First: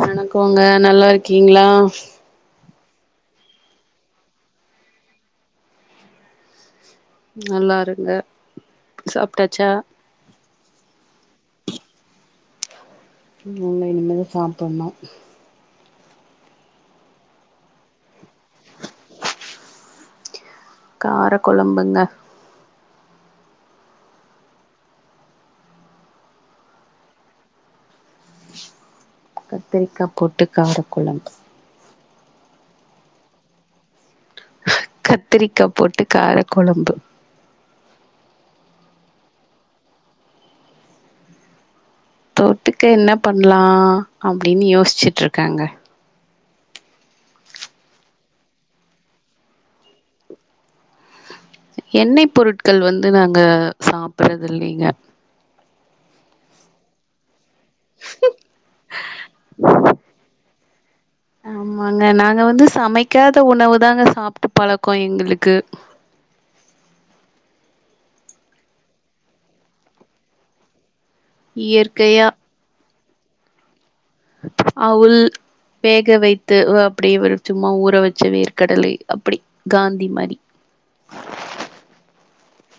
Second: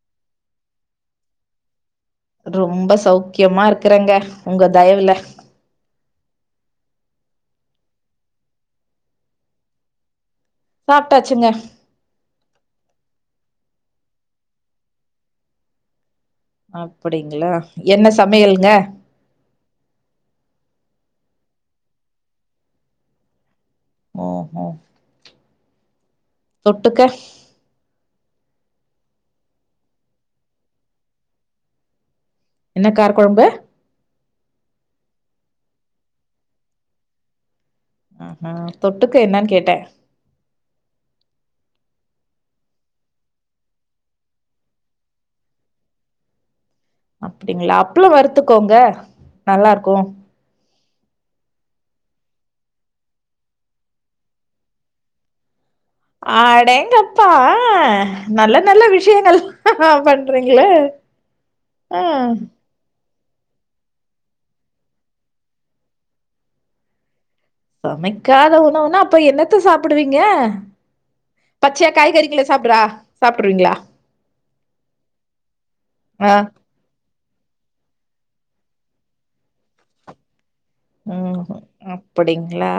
வணக்கங்க நல்லா இருக்கீங்களா ரொம்ப சௌக்கியமா இருக்குறங்க உங்க தயவுல நல்லா இருங்க சாப்ட்டாச்சா சாப்ட்டாச்சுங்க இல்ல இனிமேலு சாப்புட்ணு அப்படிங்களா என்ன சமையல்ங்க காரக்கொழம்புங்க ஓஹோ தொட்டுக்க கத்திரிக்கா போட்டு காரகொழம்பு என்ன கார கொழம்பு கத்திரிக்கா போட்டு கார கொழம்பு தொட்டுக்க என்னன்னு கேட்டே தொட்டுக்க என்ன பண்லா அப்டின்னு யோசிச்சுட்டுருக்கேங்க அப்டிங்களா அப்பளோ வறுத்துக்கோங்க நல்லாருக்கும் எண்ணெய் பொருட்கள் வந்து நாங்க சாப்பறது இல்லிங்க ஆடேங்கப்பா ஆ நல்ல நல்ல விஷயங்கள்லா பண்றீங்களே ஆ ஆமாங்க நாங்க வந்து சமைக்காத உணவு தாங்க சாப்ட்டு பழக்கோ எங்களுக்கு சமைக்காத உணவுனா அப்ப என்னத்த சாப்புடுவீங்க பச்சையா இயற்கையா காய்கறிகள சாப்புட்றா சாப்புடுவீங்களா அவுல் வேக வைத்து ஆ அப்டி ஒரு சும்மா ஊற வச்ச வேர்க்கடலை அப்டி காந்தி மாரி ம் அப்படிங்களா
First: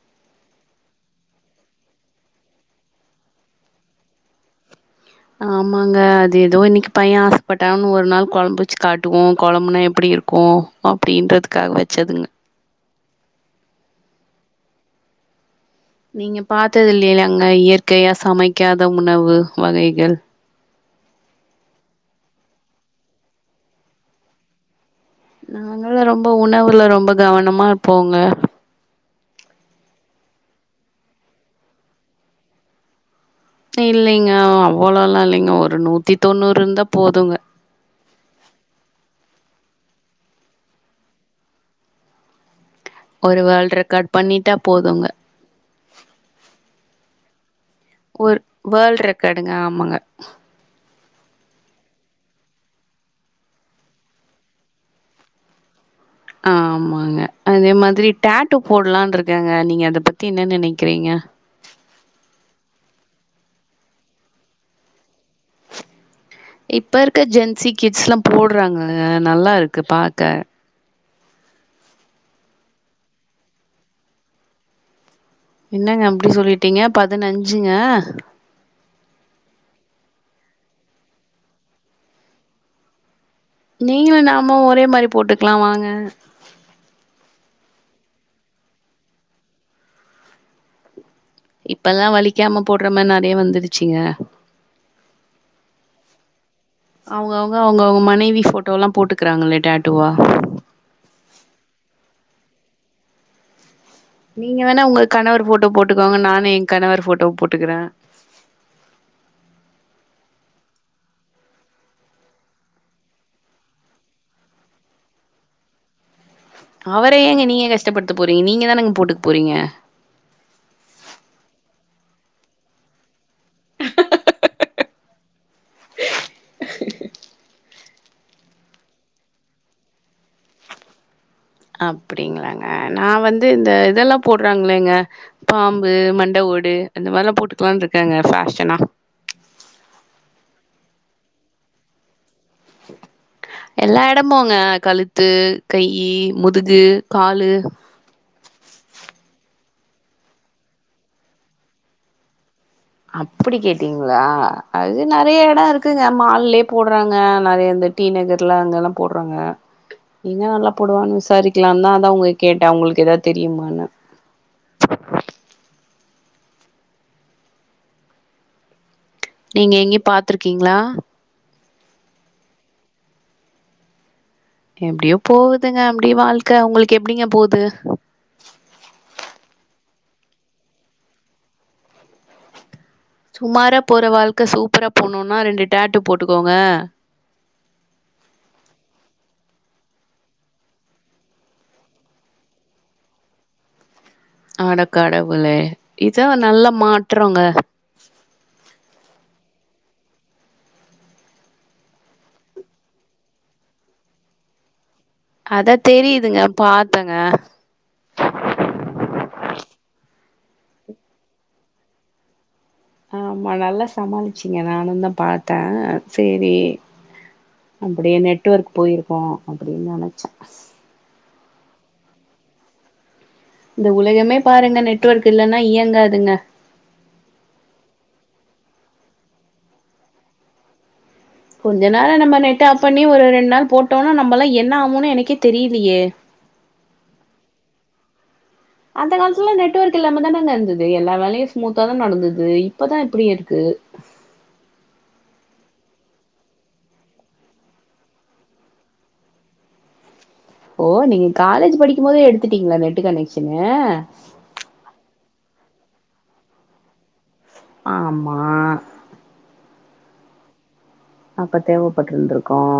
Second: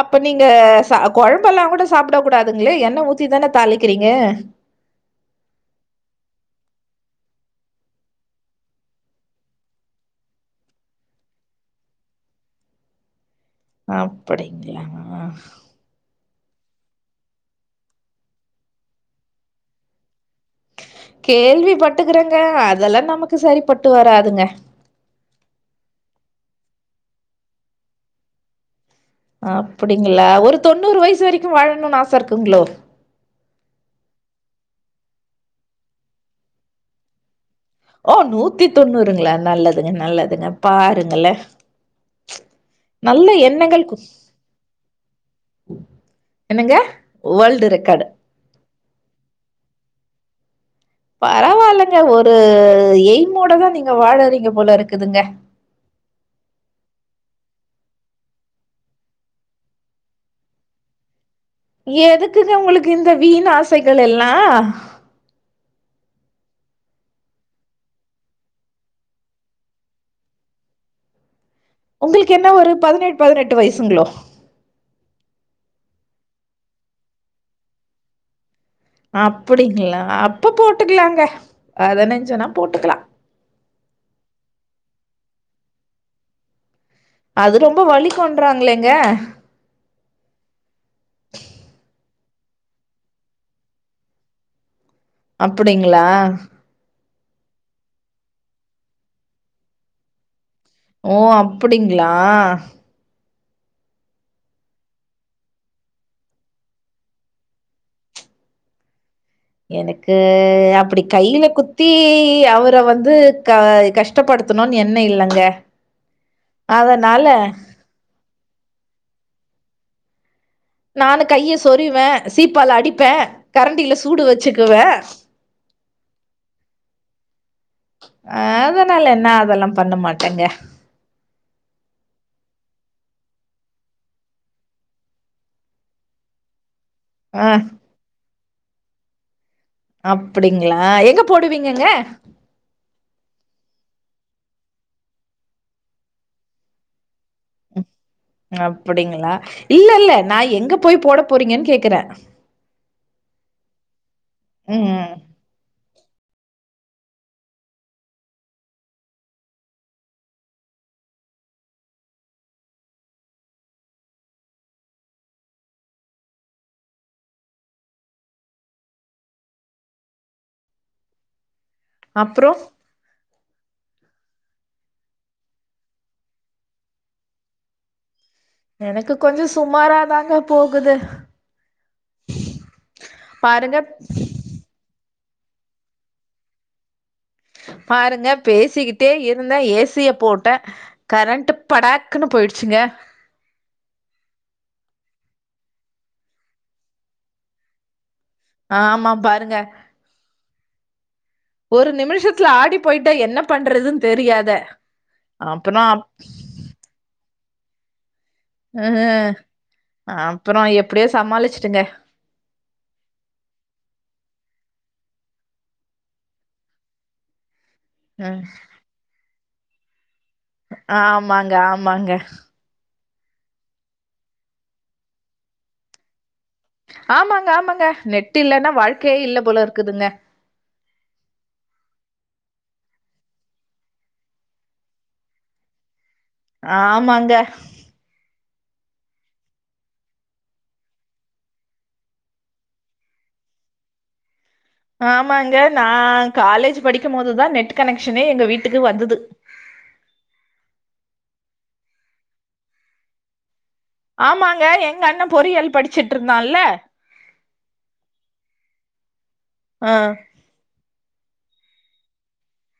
அப்ப நீங்க ச கொழம்பெல்லா கூட சாப்டக்கூடாதுங்களே என்ன ஊத்தி தானே தாளிக்கிறீங்க ஆமாங்க அது எதோ இன்னைக்கு பைய ஆசைப்பட்டான் ஒரு நாள் கொழம்பு வச்சு காட்டுவோ கொழம்புனா எப்டி இருக்கு அப்டின்றதுக்காக வச்சதுங்க அப்டிங்களா நீங்க பாத்தது இல்லைலங்க இயற்கையா சமைக்காத உணவு வகைகள் கேள்வி பட்டுக்கறங்க அதெல்லா நமக்கு சரி பட்டு வராதுங்க நாங்களா ரொம்ப உணவுல ரொம்ப கவனமா இருப்போங்க அப்டிங்களா ஒரு தொண்ணூறு வயசு வரைக்கு வாழணுனு ஆச இருக்குங்ளோ இல்லைங்க அவ்வளோல்லா இல்லைங்க ஒரு நூத்தி தொண்ணூறு இருந்தா போதுங்க ஓ நூத்தி தொண்ணூறுங்களா நல்லதுங்க நல்லதுங்க பாருங்கலெ ஒரு வேல்ட் எண்ணங்கள் கு ரெக்கார்ட் பண்ணிட்டா போதுங்க என்னங்க வேர்ல்டு ரெக்கார்டு வேல்ட் ரெக்கார்டுங்க ஆமாங்க பரவால்லங்க ஒரு எய்மோடதா நீங்க வாழறீங்க போல இருக்குதுங்க ஆமாங்க அதே மாதிரி டேட்டோ போடலானு இருக்கேங்க நீங்க அத பத்தி என்ன நெனைக்கிறீங்க எதுக்குங்க உங்களுக்கு இந்த வீண் ஆசைகள் எல்லா இப்போ இருக்க ஜென்சி கிட்ஸ்லா போடுறாங்கங்க நல்லாருக்கு பாக்க உங்களுக்கு என்ன ஒரு பதினெழ் பதினெட்டு வயசுங்ளோ என்னங்க அப்டி சொல்லிட்டீங்க பதினஞ்சுங்க அப்டிங்களா அப்ப போட்டுக்கலாங்க பதினஞ்சுனா போட்டுக்கலா நீங்களு நாம ஒரே மாரி போட்டுக்கலா வாங்க அது ரொம்ப வலிக்குன்றாங்களேங்க இப்பல்லா வலிக்காம போடுற மாரி நெறைய வந்துடுச்சுங்க அப்டிங்ளா அவங்கவ்ங்க அவங்கவ்ங்க மனைவி ஃபோட்டோல்லா போட்டுக்கிறாங்களே டேட்டுவா ஓ அப்டிங்ளா நீங்க வேணா உங்க கணவர் ஃபோட்டோ போட்டுக்காங்க நானு என் கணவர் ஃபோட்டோ போட்டுக்கறே எனக்கு அப்டி கைல குத்தி அவர வந்து க கஷ் டப்படுத்தணுன்னு எண்ணொ இல்லங்க அவர ஏங்க நீங்க கஷ்டப்படுத்த போறீங்க நீங்க தானேங்க போட்டுக் போறீங்க நானு கைய சொறிவே சீப்பால அடிப்ப கரண்டில சூடு வச்சுக்குவே அ அதனால நா அதெல்லா பண்ண மாட்டேங்க அப்டிங்களாங்க நா வந்து இந்த இதெல்லா போடுறாங்களேங்க பாம்பு மண்ட ஓடு அந்த மார்லா ஆ போட்டுக்கலான் இருக்கங்க ஃபேஷனா அப்டிங்களா எங்க போடுவீங்கங்க எல்லா எடமுங்க கழுத்து கை முதுகு காலு அப்படிங்களா இல்ல இல்ல நா எங்க போய் போட போறீங்கன் கேக்குறே அப்டி கேட்டீங்களா அது ம் நெறைய எடோ இருக்குங்க மால்லே போடுறாங்க நெறைய இந்த டி நகர்ல அங்கல்லாம் போடுறாங்க எங்க நல்லா போடுவான்னு விசாரிக்கலான்தா அதா உங்கட கேட்டே உங்களுக்கு எதாவ்து தெரியுமானு நீங்க எங்கேயு பாத்துருக்கீங்ளா அப்றோ எப்டியோ போகுதுங்க அப்டியே வாழ்க்க உங்களுக்கு எப்டிங்க போது எனக்கு கொஞ்ச சுமாராதாங்க போகுது பாருங்க சுமாரா போற வாழ்க்கை சூப்பரா போணுன்னா ரெண்டு டேட்டு போட்டுக்கோங்க பாருங்க பேசிக்கிட்டே இருந்தே ஏசிய போட்ட கரண்ட் படாகுனு போயிடுச்சுங்க அட கடவுளே இதான் நல்லா மாற்றன்ங்க ஆ் ஆமா பாருங்க ஒரு நிமிஷத்துல ஆடி போயிட்ட என்ன பண்றதுன்னு தெரியாத அதா அப்றோ தெரியுதுங்க பாத்தங்க ம் அப்றம் எப்டியோ சமாளிச்சுட்டுங்க ஆமா நல்லா சமாளிச்சீங்க நானும் தா பாத்தே சரி அப்டியே ம் நெட்ஒர்க் போயிருக்கும் அப்டின்னு நனச்சேன் ஆமாங்க ஆமாங்க இந்த உலகமே பாருங்க நெட்ஒர்க் இல்லன்னா இயங்காதுங்க ஆமாங்க ஆமாங்க நெட்டு் இல்லன்னா வாழ்க்கயே இல்ல போலர்க்குதுங்க கொஞ்ச நேரம் நம்ம நெட்ட ஆப் பண்ணி ஒரு ரெண்டு நாள் போட்டோம்னா நம்மளாம் என்ன ஆவோம்னு எனக்கே தெரியலயே ஆமாங்க அந்த காலத்துலாம் நெட்ஒர்க் இல்லாம தானே அங்க இருந்தது எல்லா வேலயும் ஸ்மூத்தா தா நடந்தது இப்பதான் இப்டி இருக்கு ஆமாங்க நா காலேஜ் படிக்கும் போதுதான் நெட் கனெக்ஷனே எங்க வீட்டுக்கு வந்தது ஓ நீங்க காலேஜ் படிக்கும் போதே எடுத்துட்டீங்களா நெட்டு் கனெக்சனு ஆமாங்க எங்க அண்னே பொறியல் படிச்சிட்டுருந்தான்ல ஆமா ஆ அப்ப தேவப்பட்டுருந்துருக்கும்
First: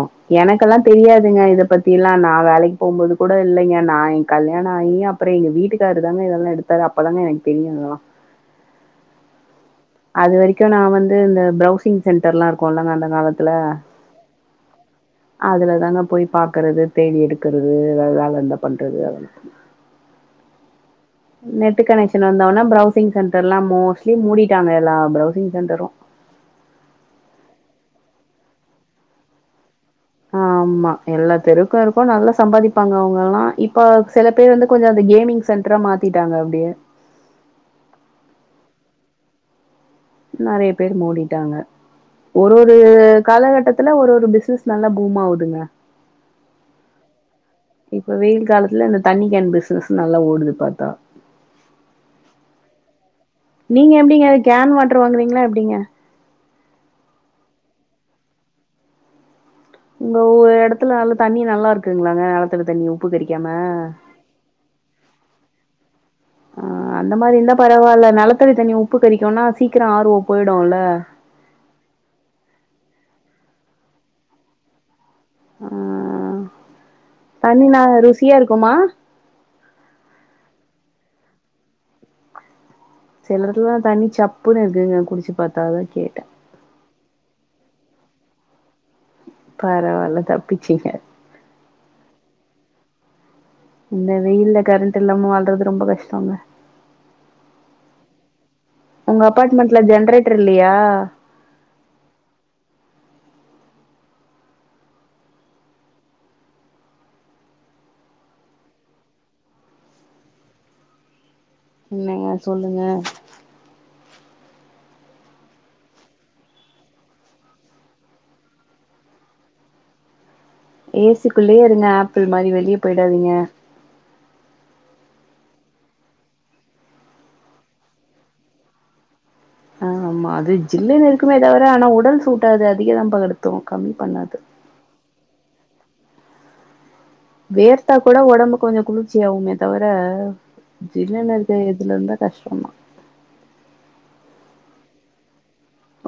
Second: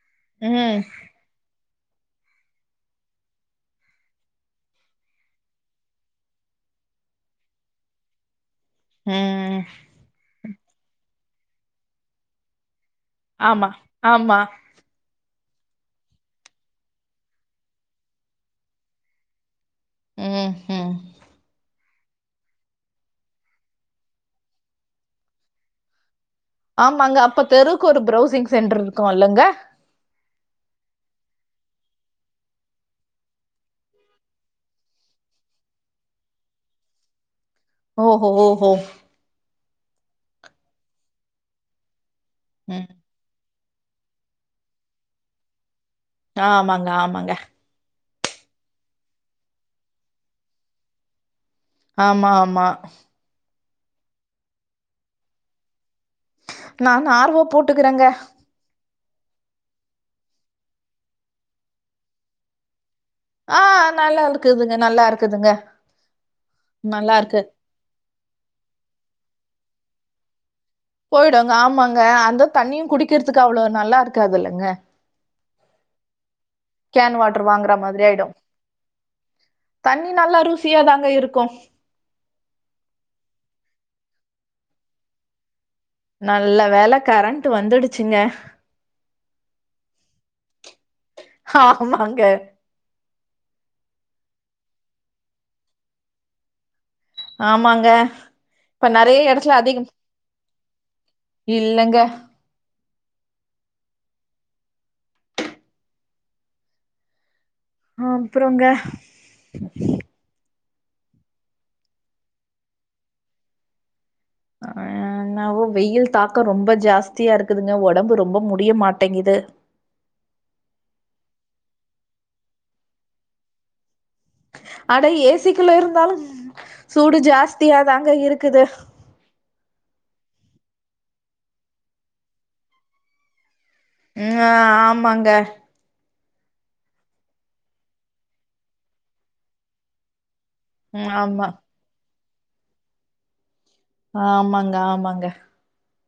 ம், எனக்கெல்லாம் தெரியாது ங்க இதை பத்தி எல்லாம் நா வேலைக்கு போகும்போது கூட இல்லைங்க நா என் கல்யாணம் ஆகி அப்றம் எங்க வீட்டுக்காரரு தாங்க இதெல்லாம் எடுத்து அத அப்பதாங்க எனக்கு தெரியு இதல்லாம் ம் அது வரைக்கும் நா வந்து இந்த ப்ரௌசிங் சென்டர்லாம் இருக்கோம்ல அந்த காலத்துல ஆமா, ஆமா அதுலதாங்க போய் பாக்கறது தேடி எடுக்கறது ஏதாவது வேல இருந்தா பண்றது ம், ம். நெ ட்டு கனெக்சன் வந்தவுனா பிரௌசிங் சென்டர் லாம் மோஸ்ட்லி மூடிட்டாங்க எல்லா பிரௌசிங் சென்டரும் ஆமாங்க அப்ப தெருக்கு ஒரு ப்ரௌசிங் சென்டர் இருக்கும் இல்லங்க ஆமா எல்லா தெருக்கோ இருக்கோ நல்லா சம்பாதிப்பாங்க அவங்க எல்லா இப்ப சில பேர் வந்து கொஞ்சோ அந்த கேமிங் சென்ரா மாத்திட்டாங்க அப்டியே ஓஹோ ஹோ ஹோ நறைய பேர் மூடிட்டாங்க ஒரு ஒரு ம். காலகட்டத் த்துல ஒரு ஒரு பிசினஸ் நல்ல பூமாவுதுங்க ஆமாங்க ஆமாங்க இப்ப வெயி காலத்துல இந்த தண்ணி கேன் பிசினஸ் நல்லா ஓடுது பாத்தா ஆமா ஆமா நீங்க எப்டிங்க கேன் வாட்டர் வாங்கறீங்களா எப்டிங்க நா ஆர் வோ போட்டுக்கறேங்க உங்க ஓர் எடத்துல நல்ல தண்ணி நல்லா இருக்குங்களாங்க நெலத்தடி தண்ணி உப்பு கரிக்காம ஆ நல்லா இருக்குதுங்க நல்லா இருக்குதுங்க ஆ அந்த நல்லா மாரி இருக்கு. இந்தா பரவால்ல நெலத்தடி தண்ணி உப்பு கறிக்கும்னா சீக்கிரோ ஆர்வோ போயிடுல்ல போயிடுங்க ஆமாங்க அந்த தண்ணியு குடிக்கிறதுக்கு அவ்ளோ நல்லாருகாதுலங்க ஆ கேன் வாட்டர் தண்ணி வாங்குற நா மாதிரி ஆயிடு ருசியா இருக்குமா தண்ணி நல்லா ருசியாதாங்க இருக்கு சிலர்லா தண்ணி சப்புன்னு இருக்குங்க குடிச்சு பாத்தா அதா கே நல்ல வேல கரண்ட்டு வந்துடுச்சுங்க பரவால்ல தப்பிச்சிங்க ஆமாங்க இந்த வெயில்ல கரண்ட் இல்லாம வாழ்றது ரொம்ப கஸ்டோங்க ஆமாங்க இப்ப நெறைய உங்க எடத்துல அப்பார்ட்மெண்ட்ல அதிகம் ஜென்ரேட்டர் இல்லையா இல்லங்க ஆ அப்றோங்க [inaudible] என்னங்க சொல்லுங்க ஆ அ என்னாவோ வெயில் தாக்கோ ரொம்ப ஜாஸ்தியா இருக்குதுங்க ஓடம்பு ரொம்ப முடிய மாட்டேங்குது ஏசிக்குள்ளேயே இருங்க ஆப்பிள் மாரி வெளிய போயிடாதீங்க அட ஏசிக்குள்ள இருந்தாலு சூடு ஜாஸ்தியாதாங்க இருக்குது ஆ ஆமா அது ஜில்லுன்னு இருக்குமே தவர ஆனா உடல் சூட்ட அது அதிக தா படுத்து கம்மி பண்ணாது ம் ஆமாங்க வேர்த்தா கூட ஒடம்பு கொஞ்சோ குளிர்ச்சியாவுமே தவர ம் ஜில்லுன்னு ஆமா இருக்க ந்தா கஷ்டோ தா ஆமாங்க ஆமாங்க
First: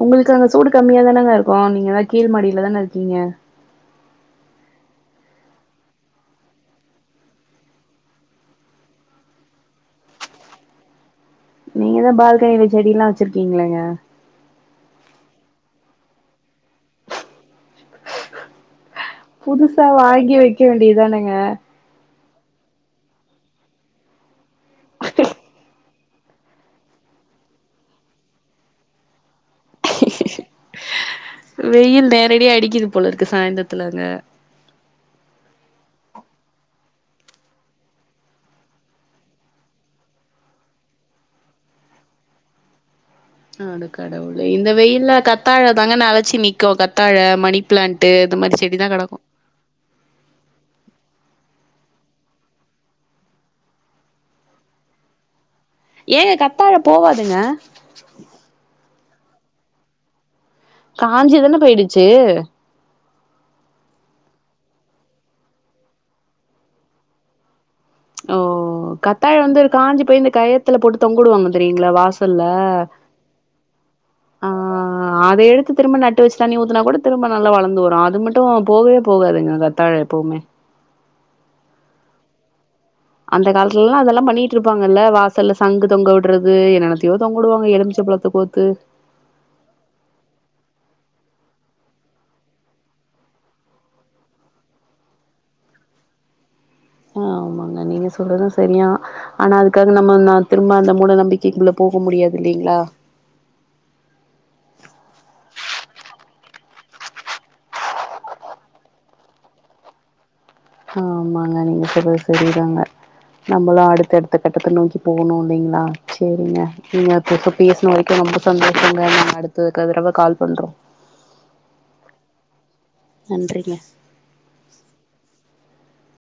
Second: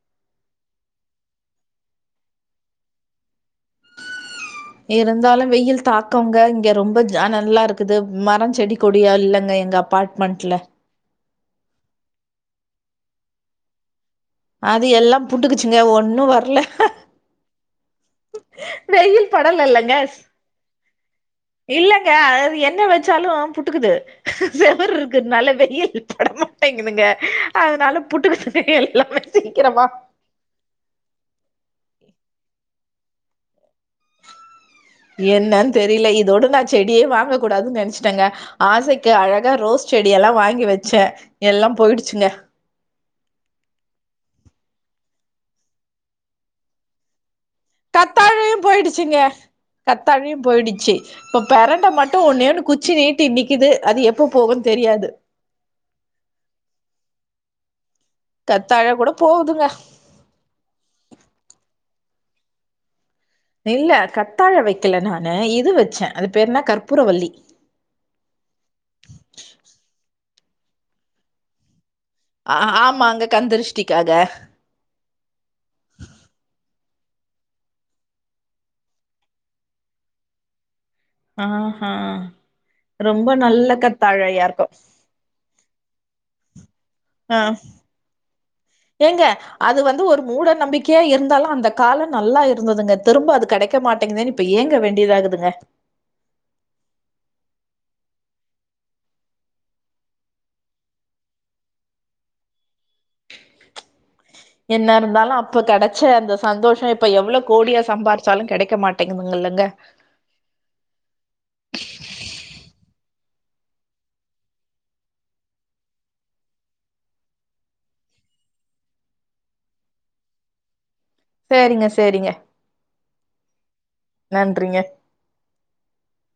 உங்களுக்கு அங்க சூடு கம்மியாதானங்க இருக்கு நீங்க அதா கீழ் மாடில தான இருக்கீங்க இருந்தாலு வெயில் தாக்கோங்க இங்க ரொம்ப அனல்லா இருக்குது மரோ செடி கொடில்லா எங்க அப்பார்ட் மன்ட்ல நீங்கதா பால்கனில செடியெல்லா வச்சிருக்கீங்ளேங்க அது எல்லா புட்டுக்குச்சுங்க ஒன்னு வர்ல வெயில் படல புதுசா இல்லங்க வாங்கி வைக்க வேண்டியதானங்க இல்லங்க அது என்ன வச்சாலு புட்டுக்குது செவர் இருக்குனால வெயில் பட மாட்டேங்குதுங்க அதனால புட்டுகிச்சுக்க எல்லாமே சீக்கிரமா வெயில் நேரடியா அடிக்குது போல இருக்கு சாய்ந்தத்துல அங்க என்னன் தெரியல இதோட நா செடியே வாங்க கூடாதுன்னு நெனச்சுட்டங்க ஆசைக்கு அழகா ரோஸ் செடியெல்லா வாங்கி வச்சே எல்லா போயிடுச்சுங்க அடக்கடவுளே இந்த வெயில்ல கத்தாழ தாங்க நலைச்சி நிக்கு கத்தாழ மணி பிளான்ட்டு இந்த மாரி கத்தாழையும் செடி தா கெடக்கு போயிடுச்சுங்க கத்தாழையு போயிடுச்சு இப்ப பெரண்ட மட்டு ஒன்னே ஒண்ணு குச்சி நீட்டி நிக்குது அது எப்ப போகுன் தெரியாது ஏங்க கத்தாழ போவாதுங்க கத்தாழ கூட போவுதுங்க காஞ்சிதான போயிடுச்சி இல்ல கத்தாழ வைக்கல நானு இது வச்ச அது பேரு என்ன கற்பூர வல்லி ஓ கத்தாழய வந்து காஞ்சி போய் இந்த கயத்துல போட்டு தொங்க உடுவாங்க தெரியுங்ளா வாஸ் அ ஆமாங்க கண்திருஷ்டிக்காக ஆ ஆ அத எடுத்து திரும்ப நட்டு வச்சு தண்ணி ஊத்தனா கூட திரும்ப நல்லா வளந்து வரு அது மட்டு போவே போகாதுங்க கத்தாழ எப்பவுமே ஆஹ அந்த காலத்துலல்லா அதெல்லா பண்ணிட்டு இருக்கும். இருப்பாங்கல்ல வ சல்ல சங்கு தொங்க விட்றது என்னெத்தையோ ஆ தொங்க விடுவாங்க எலுமிச்ச பழத்த கோத்து ஏங்க அது வந்து ஒரு மூட நம்பிக்கையா இருந்தாலு அந்த காலம் நல்லா இருந்ததுங்க திரும்ப அது கெடைக்க மாட்டேங்குதேன்னு இப்ப ஏங்க வேண்டியதாகுதுங்க ஆ ஆமாங்க நீங்க சொல்றது சரியா ஆனா அதுக்காக நம்ம நா திரும்ப அந்த மூட நம்பிக்கை குள்ள போக முடியாது இல்லைங்களா என்ன இருந்தாலு அப்ப கெடச்ச அந்த சந்தோஷோ இப்ப எவ்ளோ கோடியா சம்பாரிச்சாலு கெடைக்க மாட் டைங்க மங்கல்லங்க அ ஆமாங்க நீங்க சொல்றது சரிதாங்க நம்மளு அடுத்த அடுத்த கட்டத்த நோக்கி போகணு இல்லைங்களா சரிங்க நீங்க ச பேசன வரைக்கு ரொம்ப சந்தோஷங்க நா அடுத்ததுக்கு ரவ கால் சரிங்க சரிங்க நன்றிங்க நன்றிங்க